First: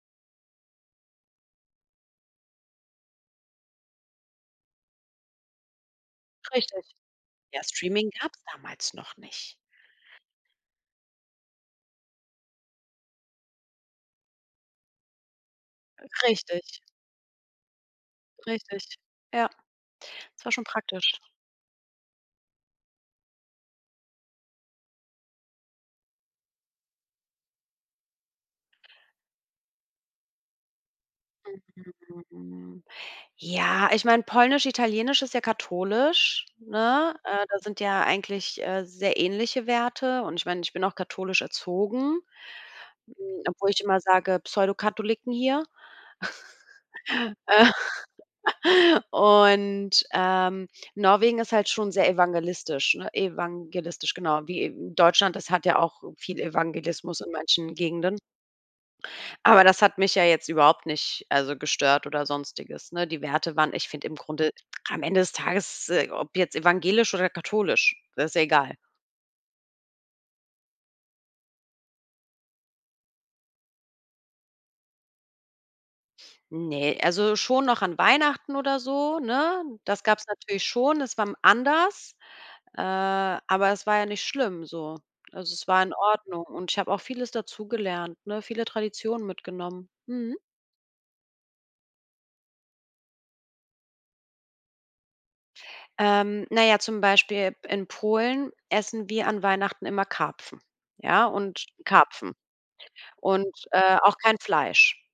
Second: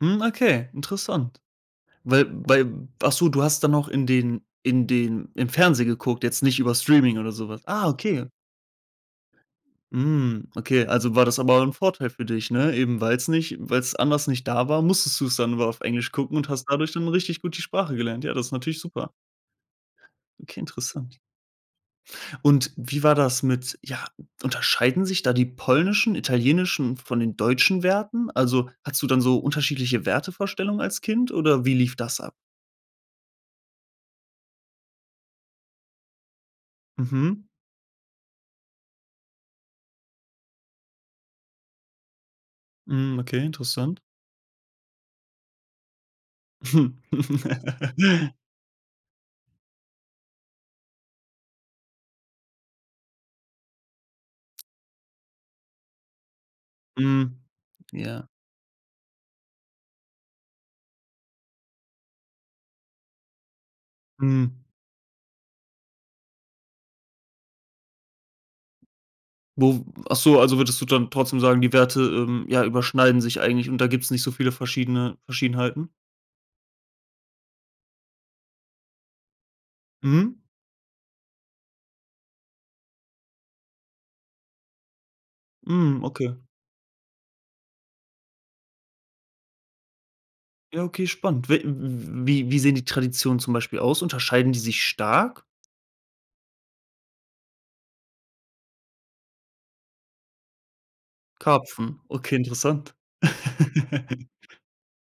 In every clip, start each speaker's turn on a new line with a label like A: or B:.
A: Hm, okay, interessant. Weil weil ach so, du hast dann noch in den in den im Fernsehen geguckt, jetzt nicht über
B: Richtig.
A: Streaming oder so
B: Ja,
A: was? Ah,
B: Streaming
A: okay.
B: gab's damals noch nicht.
A: Hm, okay. Also, war das aber 'n Vorteil für dich, ne? Eben weil's nicht weil's anders nicht da war, musstest du's dann immer auf Englisch gucken und hast
B: Richtig.
A: dadurch dann richtig gut die Sprache gelernt. Ja, das ist natürlich
B: Richtig.
A: super.
B: Ja. Es war
A: Okay,
B: schon
A: interessant.
B: praktisch.
A: Und wie war das mit, ja unterscheiden sich da die polnischen, italienischen von den deutschen Werten? Also, hattest du dann so unterschiedliche Wertevorstellungen als Kind oder wie lief das ab?
B: Ja, ich meine, polnisch, italienisch ist ja katholisch, ne? Äh,
A: Mhm.
B: da sind ja eigentlich, äh, sehr ähnliche Werte und ich meine, ich bin auch katholisch erzogen. Hm,
A: Mhm, okay,
B: obwohl ich immer
A: interessant.
B: sage Pseudo-Katholiken hier. Äh. Und, ähm, Norwegen ist halt schon sehr evangelistisch ne evangelistisch, genau. Wie Deutschland, das hat ja auch viel Evangelismus in
A: Hm.
B: manchen Gegenden.
A: Ja.
B: Aber das hat mich ja jetzt überhaupt nicht, also, gestört oder Sonstiges. Ne, die Werte waren ich finde im
A: Hm.
B: Grunde am Ende des Tages, äh, ob jetzt evangelisch oder katholisch, das ist ja egal.
A: Wo w ach so, also, würdest du dann trotzdem sagen, die Werte, ähm, ja, überschneiden sich eigentlich und da gibt's nicht so viele verschiedene Verschiedenheiten?
B: Ne, also, schon noch an Weihnachten oder so, ne? Das gab's
A: Mhm.
B: natürlich schon, es war m anders, äh, aber es war ja nicht schlimm so. Also, es war in
A: Hm, okay.
B: Ordnung und ich habe auch vieles dazugelernt, ne, viele Traditionen mitgenommen, mhm.
A: Ja, okay, spannend. We w wie wie sehen die Traditionen zum Beispiel aus? Unterscheiden die sich stark?
B: Ähm, na ja, zum Beispiel in Polen essen wir an Weihnachten immer Karpfen, ja und
A: Karpfen.
B: Karpfen.
A: Okay, interessant.
B: Und, äh, auch kein Fleisch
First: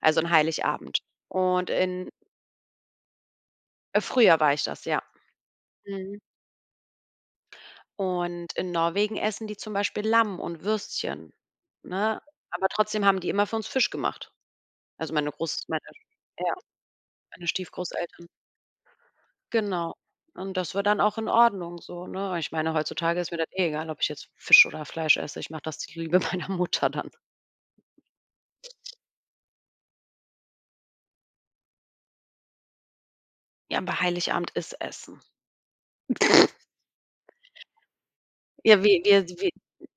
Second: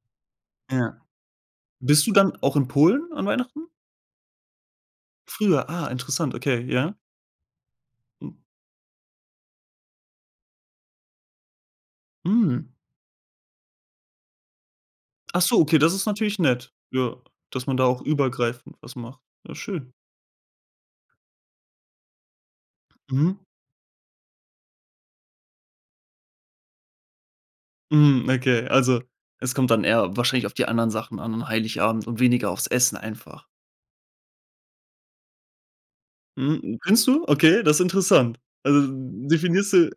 B: also, an Heiligabend.
A: Ja.
B: Und
A: Bist
B: in
A: du dann auch in Polen an Weihnachten?
B: Früher war ich das, ja.
A: Früher? Ah,
B: Mhm.
A: interessant. Okay, ja. Mhm.
B: Und in Norwegen essen die zum Beispiel Lamm und Würstchen, ne? Aber
A: Mhm.
B: trotzdem haben die immer für uns Fisch gemacht. Also, meine
A: Ach so,
B: groß
A: okay,
B: meine,
A: das ist natürlich
B: ja
A: nett, ja,
B: meine
A: dass man da auch
B: Stiefgroßeltern.
A: übergreifend was macht. Ja, schön.
B: Genau. Und das war dann auch in Ordnung so, ne? Und ich meine, heutzutage ist mir
A: Mhm.
B: das eh egal, ob ich jetzt Fisch oder Fleisch esse. Ich mache das zur Liebe meiner Mutter dann.
A: Hm, okay, also, es kommt dann eher wahrscheinlich auf die anderen Sachen an, Heiligabend und weniger aufs Essen einfach?
B: Ja, aber Heiligabend ist Essen.
A: Mhm. Findest du? Okay, das ist interessant.
B: Ja,
A: Also,
B: wir wir s wir
A: definierst du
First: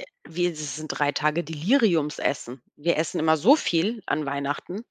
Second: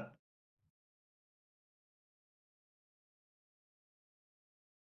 B: äh, wir si sind 3 Tage Deliriumsessen. Wir essen immer so viel, an Weihnachten.